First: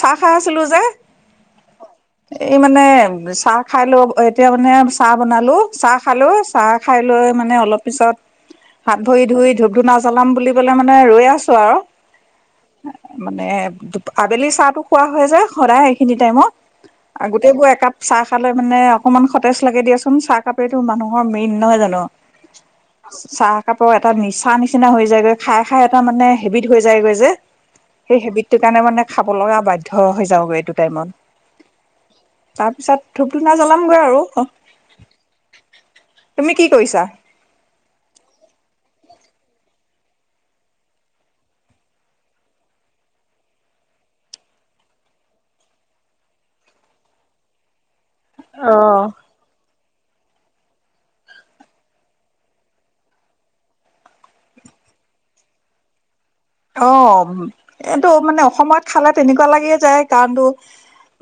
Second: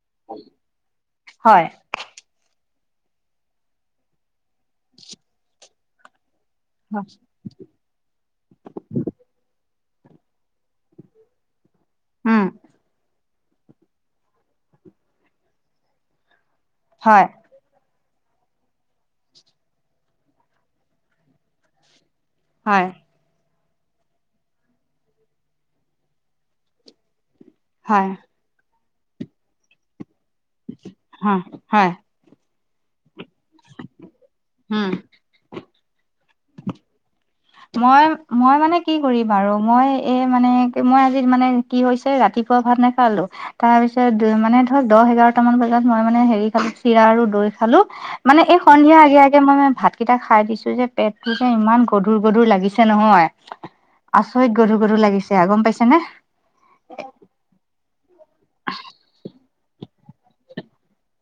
চাহ খাই আছিলো যে হয় এই মানে চাহ খাই লৈ তেতিয়া মানে চাহ বনালো চাহ খালো চাহ খাই হয় লৈ মানে অলপ পিছত হাত ভৰি ধুই ধূপ ধূনা বুলি মানে ৰ আছো আৰু উম মানে আবেলি চাহো খোৱা হয় যায় সদায় সেইখিনি টাইমত হয় গোটেইবোৰ একাপ চাহ খালৈ মানে অকনমান সতেজ লাগে দিয়াচোন চাহ কাপৰেটো মানুহৰ মেইন নহয় জানো হয় চ কাপোৰ এটা নিচা নিচিনা হৈ যায়গৈ খাই খাই এটা মানে হেবিট হৈ যায়গৈ যে হয় সেই হেবিট কাৰণে মানে খাব লগা বাধ্য় হৈছে হ হয় তাৰপিছত ধূপ ধূনা জ্বলামগৈ আৰু উম তুমি কি কৰিছা মই মই মানে কি কৰিম আৰু মই এই মানে মই আজি মানে কি হৈছে ৰাতিপুৱা ভাত নেখালো তাৰ পিছত মানে ধৰক দহ এঘাৰট মান বজাত মই মানে হেৰি খালো চিৰা আৰু দৈ খালো মানে এই সন্ধিয়া অ'। আগে আগে মই মে ভাতকেইটা খাই দিছো যে পেটটো যে ইমান গধুৰ গধুৰ লাগিছে নহয় আচৰিত গধুৰ গধুৰ লাগিছে গম পাইছে নে অ এইটো মানে অসমত খালে তেনেকুৱা লাগিয়ে যায় কাৰণো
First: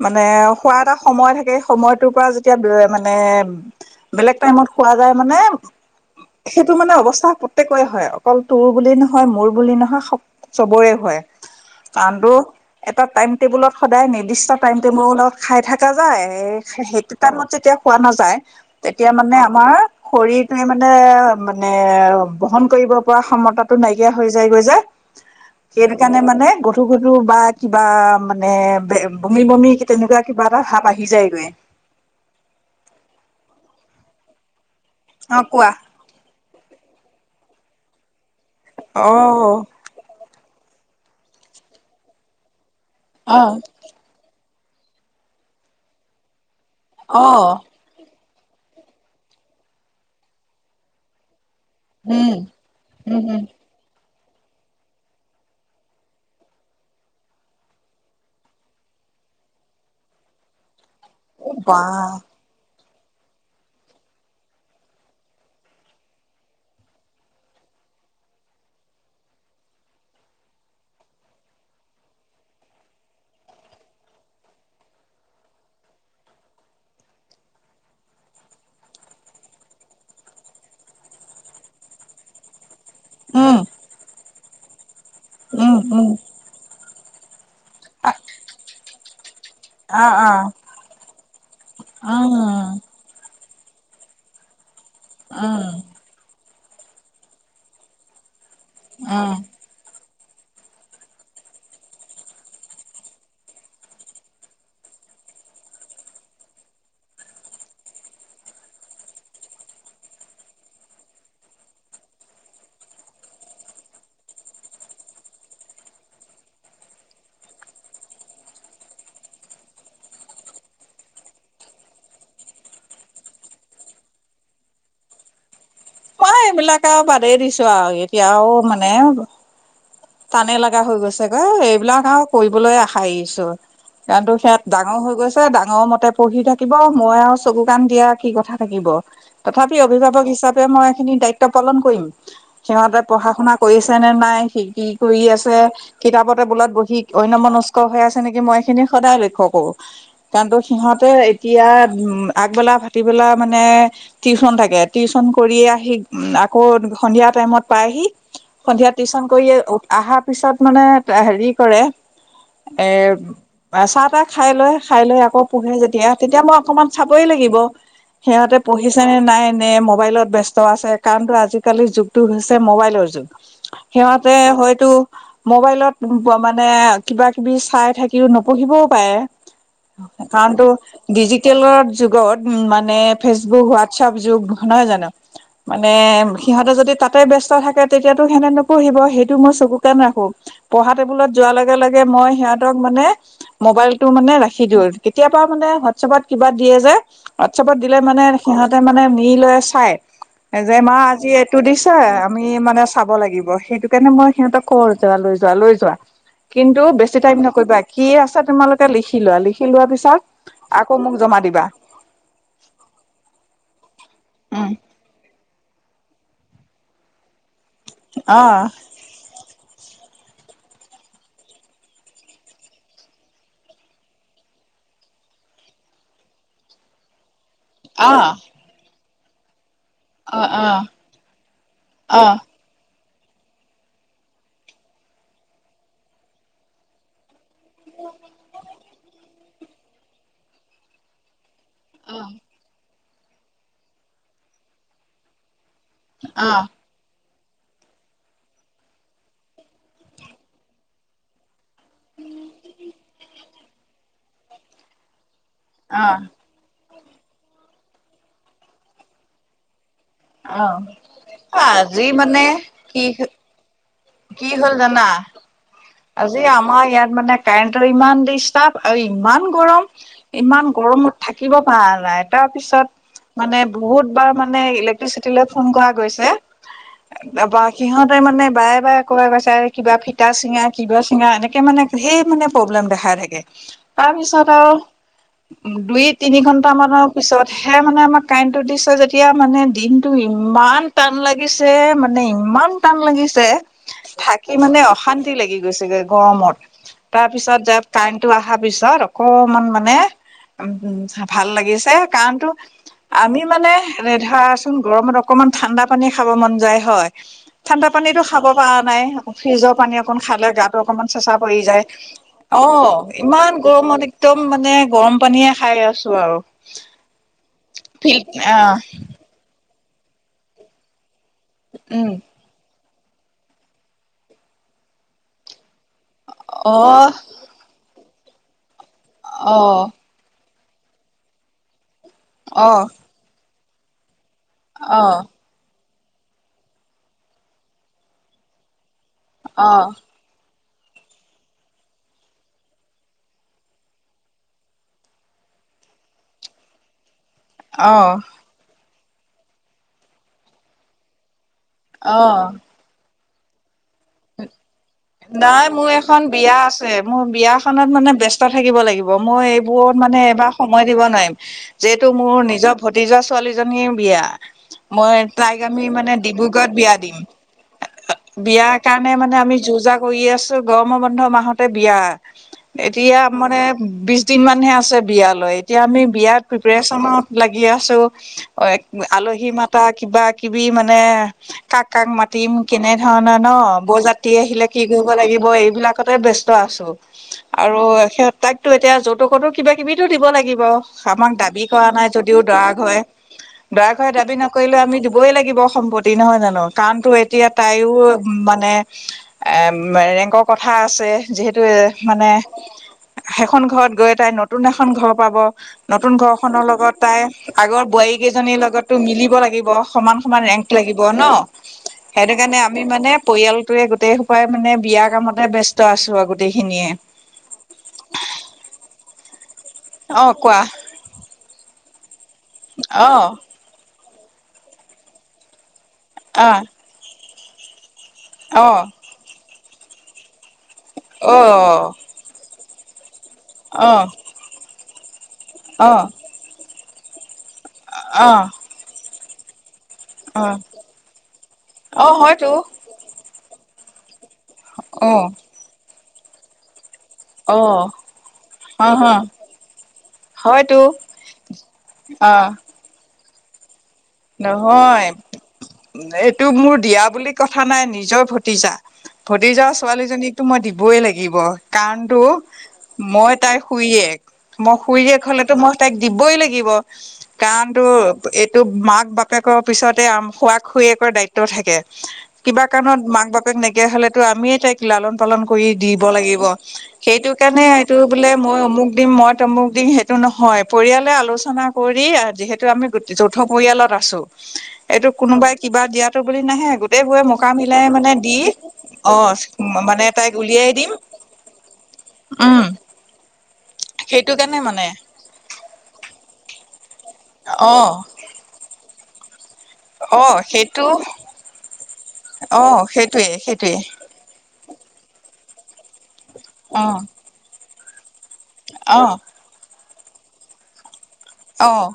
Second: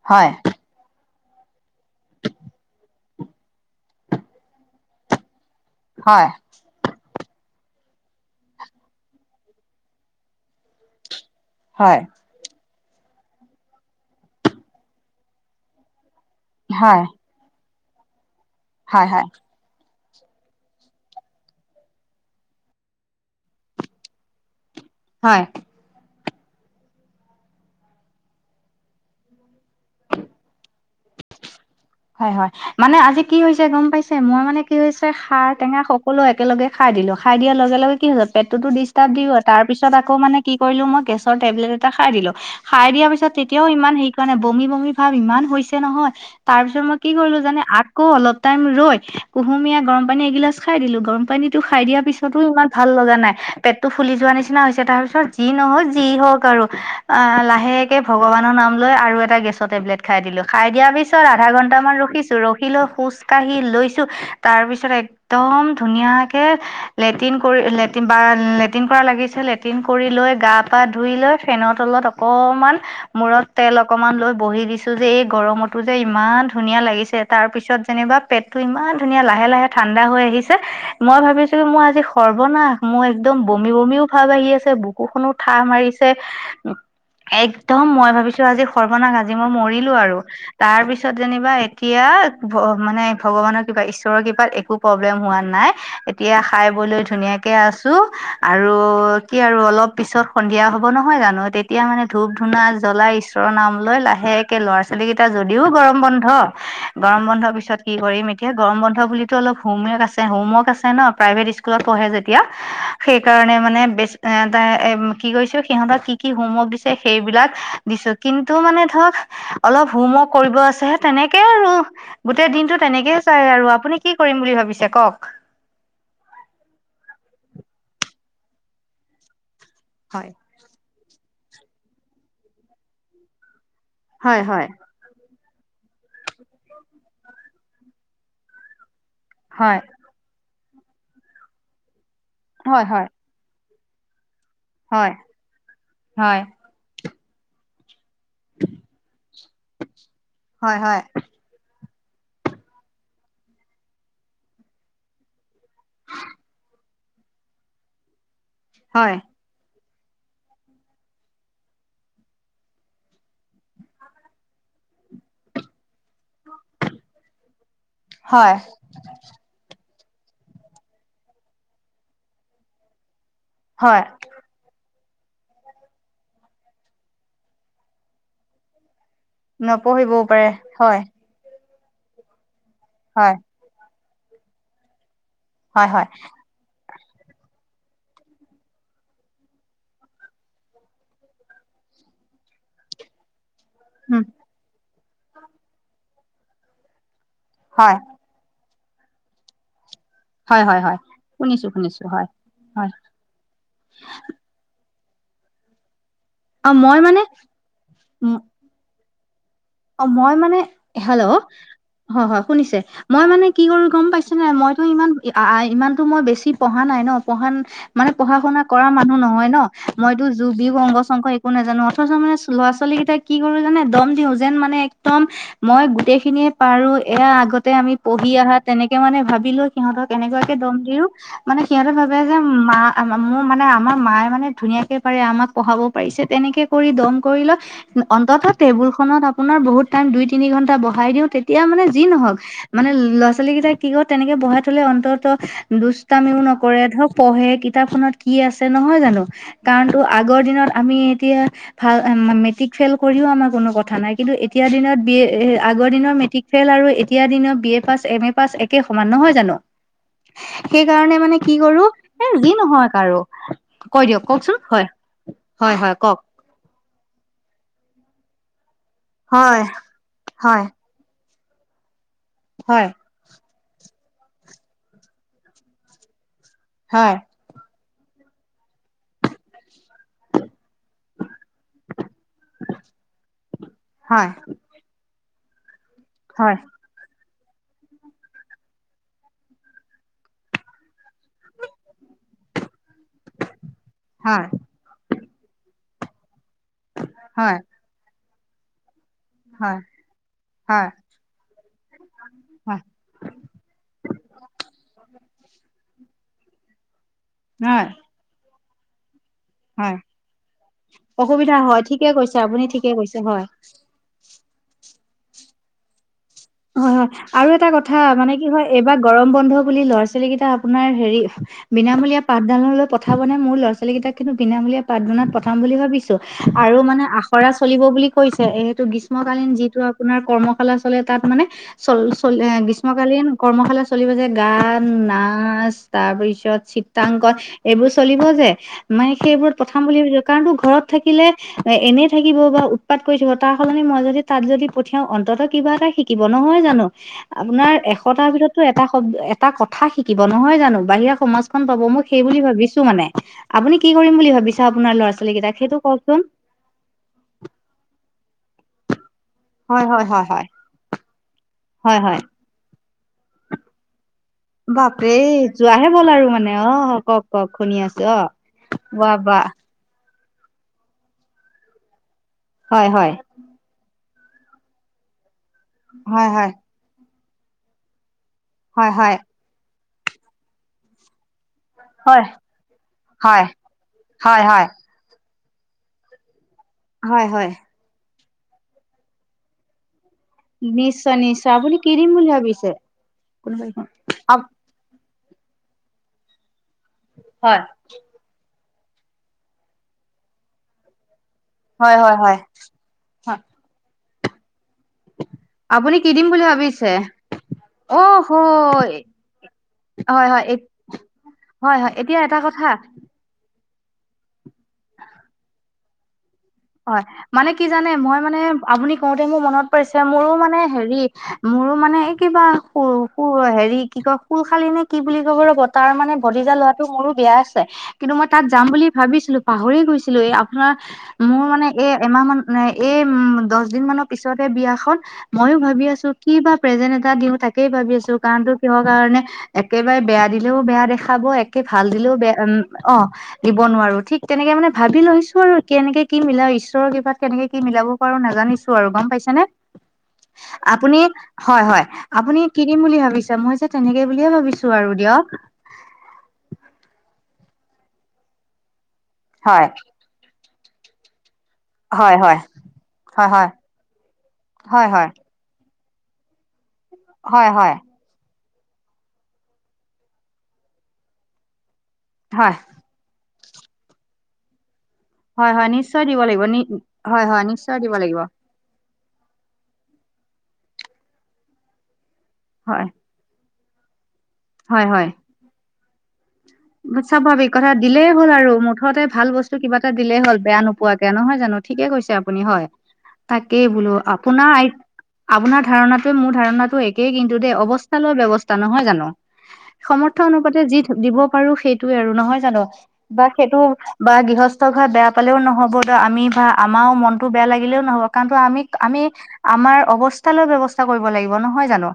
মানে হয় খোৱাাদ এটা সময় থাকে সময়টোৰ পৰা যেতিয়া মানে বেলেগ টাইমত খোৱা যায় মানে হয় সেইটো মানে অৱস্থা প্ৰত্েকে হয় অকল তোৰ বুলি নহয় মোৰ বুলি নহয় চবৰে হয় হয় কাৰণটোো এটা টাইম টেবুলত সদায় নিৰ্দিষ্ট টাইম টেবুল লগত খাই থকা যায় হয় সেইটো টাইমত যেতিয়া খোৱা নাযায় হয় তেতিয়া হয় মানে আমাৰ শৰীৰটোৱে মানে মানে বহন কৰিব পৰা ক্ষতাটো নাইকিয়া হৈ যায়গৈ যে। হয় সেইটো কাৰণে মানে গধু গধু বা কিবা মানে বমি বমি তেনেুৱা কিবা এটা ভাৱ আহছে হয় হয় মানে আজি কি হৈছে গম পাইছে মই মানে। কি হৈছে অ', সাৰ টেঙা সকলো একেলগে খাই দিলো খাই দিয়াৰ লগে লগে কি হৈ পেটটোতো ডিষ্টাৰ্ব দিওঁ তাৰ পিছত আকৌ মানে কি কৰিলো মই গেছৰ টেবলেট এটা খাই দিলো খাই দিয়াৰ পিছত অ', তেতিয়াও ইমান হেৰি কৰা নাই বমি বমি ভাৱ ইমান হৈছে নহয়। তাৰপিছত মই কি কৰিলো অ', জানে আকৌ অলপ। টাইম ৰৈ কুহুমীয়া গৰম পানী এগিলাছ খাই দিলো গৰম পানী টো খাই দিয়া উম, পিছতো ইমান ভাল লগা উম, নাই উম, পেটটো ফুলি যোৱা নিচিনা হৈছে তাৰ পিছত যি নহওক যি হওক আৰু আহ লাহেকে ভগৱানৰ নাম লৈ। আৰু এটা গেছৰ টেবলেট খাই দিলোঁ খাই দিয়াৰ পিছত আধা বা ঘণ্টামান ৰখিছোঁ ৰখিলোঁ খোজ কাঢ়ি লৈছো তাৰ পিছত একদম ধুনীয়াকে লেট্ৰিন কৰি লেটিন বা লেট্ৰিন কৰা লাগিছে লেট্ৰিন কৰি লৈ গা পা ধুই লৈ ফেনৰ তলত অকণমান মূৰত তেল অকমান লৈ বহি দিছো যে এই গৰমতো যে ইমান ধুনীয়া লাগিছে তাৰ পিছত যেনিবা পেটতো ইমান ধুনীয়া লাহে লাহে ঠাণ্ডা হৈ আহ। আহিছে মই ভাবিছো মই আজি সৰ্বনাশ ম একদম উম, বমি বমিও ভাৱ আহি আছে বুকুখনো ঠাহ উম, উম, মাৰিছে এক একম মই অ', ভাবিছো আজি সৰ্বনাাক আজি মই মৰিলো আৰু অ', তাৰ পিছত যেনিবা এতিয়া উম, মানে ভগৱানৰ কিবা ঈশ্বৰৰ কৃিবাত একো খ উম, আৰু উম, কি আৰু অলপ পিছত। সন্ধিয়া হ'ব নহয় জানো তেতিয়া মানে ধূপ ধূনা জ্বলাই ঈশ্বৰৰ নাম লাহেকে ল'ৰা ছ পল কেইটা যদিও গৰম বন্ধ গৰম বন্ধৰ পিছত কি কৰিম এতিয়া গৰম বন্ধ বুলিুলিতটো অলপ হুম ্ততি কি কৰিছো সিহঁতক কি কি হোমৱৰ্ক দিছে সেইবিলাক দিছো কিন্তু মানে ধৰক অলপ হোম ৱৰ্ক কৰিব আছে তেনেকে আৰু গোটেই দিনতটো তেনেকেে চাই আৰু আপুনি কি কৰিম বুলি ভাবে ভাবিছে কওক ন এইবিলাক আৰু বাদেই দিছো আৰু এতিয়াও মানে হয় টানে লগা হৈ গৈছে চাগৈ এইবিলাক আৰু কৰিবলৈ আশা আহিছো কাৰনো হয় হয় সিহাত ডাঙৰ হৈ গৈছে ডাঙৰ মতে পঢ়ি থাকিব মই আৰু চকু কাণ দিয়া কি কথা থাকিব। তথাপি হয় অভিভাৱক হিচাপে মই এইখিনি দায়িত্ব পালন কৰিম হয় সিহঁতে হয় পঢ়া শুনা কৰিছে নে নাই শ কিি হয় কৰি আছে হয় কিতাপতে বোলত বহি অন মনস্ক হৈ আছে নেকি মই এই খিনি সদায় লক্ষ্য় কৰো কাৰণ হয় সিহতে এতিয়া। উম আগবেলা ভাটিবেলা মানে টিউশচন থাকে টিউচন কৰি উ আকৌ সন্ধিয়া টাইমত পাইহি সন্ধিয়া হয় টিউশচন কৰিয় অহাৰ পিছত মানে হেৰি কৰে এৰ চাহ তাহ খাই লৈ খাই লৈ আকৌ পোহে যেতিয়া তেতিয়া মই অকমান চাবই লাগিব হয় হয় সিহঁতে পঢ়িছে নে নাই নে মবাইলত ব ব্যস্ত আছে কাৰণো আজিকালিৰ যুগটো হৈছে মোবাইলৰ যুগ হয় সিহঁতে হয়তো মবাইলত মানে কিবা কিবি চাই থাকিও নপঢ়িবও পাৰে নপঢ়িবও পাৰে কাৰণ হয় তটো ডিজিটেলৰ যুগত উ মানে হয় ফেচবুক হোৱাটছএপ যুগ নহয় জানো হয় মানে হয় সিহঁতে যদি ঈক্ষক্ষ হ'ব। থ তেতিঢিব সেইটো মই মই সিহঁতক মানে মোবাইলতটো উম মানে ৰাখি দিওঁ কেতিয়াবা মানে হোৱাটছএপত কিবা দিয়ে যে হোৱাটছএপত হয় দিলে মানে সিহঁতে মানে মিল লৈ চাই হয় যে হয় মা হয় আজি এইটো শুনিছো দিছা শুনিছো হয় আমি মানে হয় চাব লাগিব সেইটো কাৰণে মই সিহঁতক কৰওঁ। যোৱা লৈ যোৱা লৈ যোৱা অ কিন্তু মই বেছি মানে টাইম নকৰিবা কি আছছে তোমালোকে লিখি লোৱা লিখি লোৱাৰ অ পিছত মই মানে আকৌ মোক হেল্ল' অ জমা দিবা হয় শুনিছে মই মানে কি কৰো গম পাইছ নাই উম মইতো ইমান ইমানতটো মই বেছি পঢ়া নাই ন পঢ়া মানে পঢ়া অ শুনা কৰা মানুহ নহয় ন মই এইটো জুবি অংগ শং একো নোজানো অথচ মানে ল'ৰা ছোৱালী কেইাই কি কৰো জান দম দি যেন মানে একদম মই গোটেই খিনিয়ে পাৰো এয়া আগতে আমি অ পঢ়ি অা তেনেকে ে মানে ভাবিলো সিহঁতক অ এনেকুৱাকে দম দিও মানে সিহঁতে ভাবে অ অ যে মা আ মোৰ মানে আমাৰ মায়ে মানে ধুনীয়াকে পাৰে আমাক পঢ়াব পাৰিছে তেনেকে কৰি দম কৰি লও অন্ততঃ টেবুল খনত আপোনাৰ বহুত টাইম দুই তিনি ঘন্টা বঢ়াই দিওঁ তেতিয়া মানে যি নহওক মানে ল'ৰা ছোৱালী কেইটাই কি ক তেনেকে বঢ়াই থলে অন্তত দুষ্ট্তামিও অ', নকৰে ধৰক পঢ়ে কিতাপখনত কি আছে নহয় জানো কাৰণ তো আগৰ দিনত আমি এতিয়া ভাল মেট্ৰিক ফেইল কৰিও আমাৰ কোনো কথা নাই কিন্তু এতিয়াৰ দিনত বি এ আগৰ দিনৰ অ', মেট্ৰিক ফেইল আৰু এতিয়া দিনৰ B A pass M A pass একে সমান নহয় জানো অ', সেইকাৰণে মানে কি কৰো আজি মানে এ যি নহয় কি কাৰো কৈ দিয়ক কি কওকচোন হ'ল হয় জানা? হয় হয়। কওক আজি আমাৰ ইয়াত মানে কাৰেণ্টৰ ইমান দি ষ্ট আৰু ইমান হয় গৰম হয় ইমান গৰমত থাকিব পৰা নাই তাৰ হয় পিছত মানে বহুত বাৰ মানে ইলেক্ট্ৰিচিটি লৈ ফোন কৰা গৈছে হয় তাৰ পৰা সিহত মানে বাৰে বাৰে ক কৈছে কিবা ফিটা চিঙা কিবা চিঙা এনে তে মানে সেই মানে প্ৰব্লেম দেখাই থাকে হয় তাৰপিছত আৰু দুই তিনি হয় ঘন্টা মানৰ পিছতহে মানে আমাক কাৰেণ্টটো দিছে যেতিয়া মানে দিনটো ইমান টান লাগিছে মানে মানে ইমান টান লাগিছে হয় থাকি মানে অশান্তি লাগি গৈছেগে গৰমত তাৰ হয় পিছত যে কাৰেণ্টটো অহাৰ পিছত অকমান হয় মানে উ হয় ভাল লাগিছে কাৰণ তো হয় আমি মানে এ ধৰাচোন গৰমত অকণমান ঠাণ্ডা পানী খাব মন যায় হয়। ঠাণ্ডা হয় পানীো খাব পৰা নাই ফ্ৰিজৰ পানী হয় অকণ গাতটো অকমান চেচা অসুবিধা পৰি হয় যায় ঠিকে কৈছে আপুনি অ ঠিকে কৈছে হয় ইমান গৰমত একদম মানে গৰম পানীয়ে খাই আছো আৰু হয় হয় আৰু এটা কথা ফিল্ড মানে কি হয় আহ এইবাৰ গৰম বন্ধ বুলি ল'ৰা ছোৱালী কেইটা আপোনাৰ হেৰি উম বিনামূলীয়া পাঠদানলৈ পঠাব ন? মোৰ লৰা ছোৱালী কেইটাক কিন্তু বিনামূলীয়া পাঠদানাত পঠাম বুলি ভাবি আৰু মানে অ', আখৰা চলিব বুলি কৈছে এইটো গ্ৰীষ্মকালীন যিটো অ', আপোনাৰ কৰ্ম শালাচলে তাত মানে চল চল অ', গ্ৰীষ্মকালীন কৰ্মশালা চলিব যে গান, অ', নাচ তাৰপিছত চিত্ৰাংকন এইবোৰ চলিব যে মানে সেইবোৰত পথম অ', বুলি ভাবছো কাৰণ তো ঘৰত থাকিলে এনেই থাকিব বা উৎপাত কৰি থাক তাৰ সলনি মই যদি তাত যদি পঠিয়াও অন্তত কিবা এটা থাকিব নহয় জানো আপোনাৰ অ', এশটাৰ ভিতৰতো এটা এটা কথা শিকিব নহয় জানো বাহিৰা সমাজখন পাব মই সেই বুলি অ'। ভাবিছো মানে আপুনি কি কৰিম বুলি ভাবিছে আপোনাৰ ল'ৰা ছোৱালী কেইটাক নাই সেইটো মোৰ এখন কওকচোন বিয়া আছে মোৰ বিয়াখনত মানে ব্যস্ত তাৰ থাকিব লাগিব। মই হয় এইবোৰত হয় মানে এইবাৰ সময় দিব নোৱাৰিব। য হয় এইটো হয় মোৰ নিজৰ ভতিজা ছোৱালীজনীৰ বিয়া বাপৰে মই তাইক আমি যোৱাহে ব'ল মানে আৰু ডিব্ৰুগড়ত অ বিয়া দিম কওক কওক শুনি আছো অ বিয়া স কাৰণে বাহ মানে বাহ আমি যোজা কৰি আছো গৰম বন্ধ মাহতে বিয়া হয় হয় এতিয়া মানে বিশ দিন মানহে আছে বিয়ালৈ এতিয়া আমি হয় বিয়াত হয় প্ৰিপেচনত লাগি আছো। হয় আলহী মাত কিবা কিবি মানে কাক কাক হয় হয় মাতিম কেনে ধৰণৰ হয় ন ৱ যাত্ৰী হয় আহিলে হয় কি কৰিব লাগিব এইবিলাকতে ব্যস্ত আছো হয় হয় আৰু সত তাকতো এতিয়া যৌতুক কতো কিবা কিবি টো দিব লাগিব নিশ্চয় আমাক নিশ্চয় দাবী আপুনি কৰা কি নাই দিম বুলি যদিও দৰা ভাবিছে ঘৰে হয় কোনোবা দৰা ঘৰেদাবী এখন নকৰিলে আমি দিব লাগিব সম্পত্তি নহয় জানো কাৰণ তো এতিয়া হয়। তাইও মানে ৰেংকৰ কথা আছে। যিহেতু হয় হয় মানে হয় হয় সেইখন ঘৰত গৈ তাই নতুন এখন ঘৰ পাব আপুনি কি নতুন দিম ঘৰ বুলি খনৰ ভাবিছে লগত তাই আগৰ বোৱাৰী অ' কেইজনীৰ লগতো হয় মিলিব লা লাগিব। সমান হয় সমান হয় ৰেংক লাগিব হয় হয় এতিয়া ন'সেইটো এটা কাৰণে কথা আমি মানে পৰিয়ালটোৱে গোটেই সোপাই মানে বিয়া কামতে ব্যস্ত আছো আৰু গোটেইখিনিয়ে হয় মানে কি জানে মই মানে আপুনি কওঁতে মোৰ মনত পৰিছে অ মোৰো মানে কোৱা হেৰি মোৰো মানে এই কিবা অ হেৰি কি কয় সুল খালি নে কি বুলি কব ৰ'ব তাৰ মানে ভতিজা আহ লৰাটো মোৰো বিয়া আছে কিন্তু মই তাত যাম অ বুলি ভাবিছিলো পাহৰি গৈছিলো। এই আপোনাৰ অ মোৰ মানে এ' এমাহ মান এই উম দচ দিন অ মানৰ পিছতে বিয়া খন ময়ো ভাবি অ আছো কিবা প্ৰেজেন্ট এটা দিও তাক কেই ভাবি আছো অ কাৰণটো কিহৰ কাৰণে একেবাৰে বেয়া অ দিলেও বেয়া দেখাব একে ভাল অ দিলেও বেয়া উ হয়তো অহ দিব নোৱাৰো। ঠিক তেনেকে মানে ভাবি অ লৈছো আৰু কেনেকে কি মিলাও ঈশ্বৰৰ কৃপাত। কেনেকে কি অ মিলাব অ পাৰো নাজানিছো আৰু হ গম পাইছে নে? হয়তো আপুনি হয় -হয় অ আপুনি কিদিম বুলি ভাবিছে? মই যে তেনেকে বুলিয়ে ভাবিছো আৰু নহয় দিয়ক এইটো মোৰ দিয়া বুলি কথা নাই নিজৰ ভতিজা -ভতিজা হয় ছোৱালীজনীকতো মই দিবই লাগিব। হয় কাৰণতো হয় হয় মই তাই খুৰীয়েক মই হয় হয় হয় খুৰীয়েক হলেতো মই তাইক দিবই লাগিব হয় কাৰণ হয় তো এইটো মাক বাপেকৰ পিছতে খুড়া -খুৰীয়েকৰ দায়িত্ব থাকে হয় কিবা কাৰণত মাক- বাপেক এনেকে হলেতো আমিয়ে তাইক লালন পালন হয় কৰি হয় দিব নিশ্চয় লাগিব নি হয় সেইটো হয় কাৰণে নিশ্চয় দিব এইটো লাগিব বোলে মই অমুক দিম মই তমুক দিম সেইটো নহয় পৰিয়ালে আলোচনা কৰি যিহেতু আমি হয় যৌথ পৰিয়ালত আছো হয় এইটো হয় কোনোবাই কিবা দিয়াতো বুলি নাহে গোটেইবোৰে স্বাভাৱিক মোকা কথা মিলাই দিলেই মানে হ'ল দি আৰু মুঠতে অ ভাল বস্তু কিবা এটা মানে দিলেই তাইক হ'ল বেয়া উলিয়াই দিম নোপোৱাকে। নহয় জানো ঠিকে কৈছে আপুনি উম হয়। তাকেই বোলো সেইটো কাৰণে আপোনাই মানে আপোনাৰ ধাৰণাতো মোৰ ধাৰণাটো এক একেই কিন্তু দেই অ অৱস্থা লৈ ব্যৱস্থা নহয় জানো সমৰ্থ অ অনুপাতে যি সেইটো দিব সেইটোয়ে আৰু নহয় জানো অ বা সেইটোৱে সেইটো সেইটোৱে বা গৃহস্থ ঘৰত বেয়া পালেও নহ'ব ত' আমি বা অ আমাৰও মনতটো বেয়া লাগিলেও নহব কাৰণটো আমি -আমি অ আমাৰ অৱস্থা লৈ ব্যৱস্থা কৰিব লাগিব নহয় অহ, জানো?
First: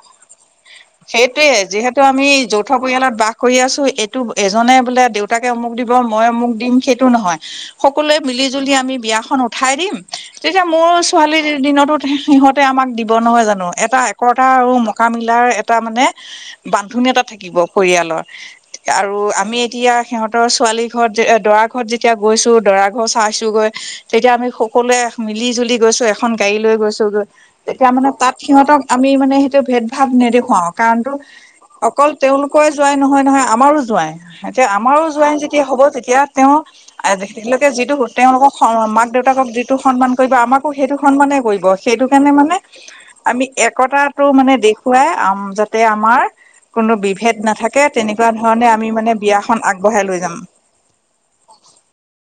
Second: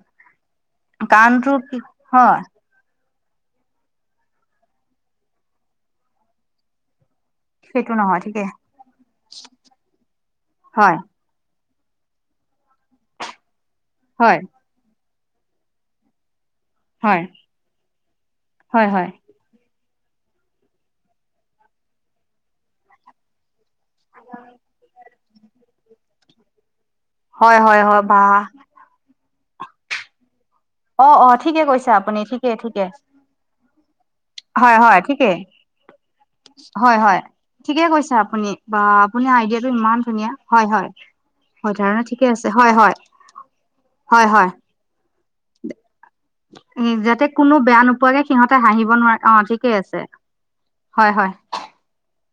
সেইটোৱে কাৰণটো কি যিহেতু আমি হয় যৌথ পৰিয়ালত বাস কৰি আছো এইটো এজনে বোলে দেউতাকে অমুক দিব মই অমুক দিম সেইটো নহয়। সেইটো সকলোৱে নহয় ঠিকে মিলি -জুলি আমি বিয়াখন উঠাই দিম তেতিয়া মোৰ হয় ছোৱালী দিনতোত সিহঁতে আমাক দিব নহয় জানো এটা হয় একতা আৰু থকা মিলাৰ এটা মানে বান্ধনী এটা হয় থাকিব পৰিয়ালৰ হয় হয় আৰু আমি তেতিয়া সিহঁতৰ ছোৱালী ঘৰত যে দৰা ঘৰত যেতিয়া গৈছো দৰা ঘৰ চাইছোগৈ তেতিয়া আমি সকলোৱে মিলি -জুলি গৈছো এখন গাড়ী লৈ গৈছো গৈ হয় হয় তেতিয়া হয় মানে বা তাত সিহঁতক আমি মানে সেইটো ভেদ -ভাৱ নেদে খাও অ কাৰণটো অ ঠিকে কৈছে অকল আপুনি ঠিকে তেওঁলোকে ঠিকে যোৱাই নহয়- নহয় আমাৰো যোৱাই এতিয়া হয় হয় আমাৰো যোৱাই ঠিকে যে হয় হয় ঠিকে কৈছে আপুনি বা [unintelligible] মাক আপুনি দেউতাকক আইডিয়াটো যিটো ইমান সন্মান ধুনীয়া কৰিব হয় আমাকো হয় সেইটো সম্মানে কৰিব হয় ধাৰণা সেইটো ঠিকে কাৰণে আছে মানে হয় হয় আমি এক একতাটো হয় হয় মানে দেখুৱাই আম যাতে আমাৰ কোনো যাতে বিভেদ কোনো নাথাকে বেয়া নোপোৱাকে তেনেকুৱা সিহঁতে ধৰণে আমি হাঁহিব মানে নোৱাৰে অ বিয়াখন ঠিকে আছে আগবঢ়াই লৈ যাম। হয় -হয়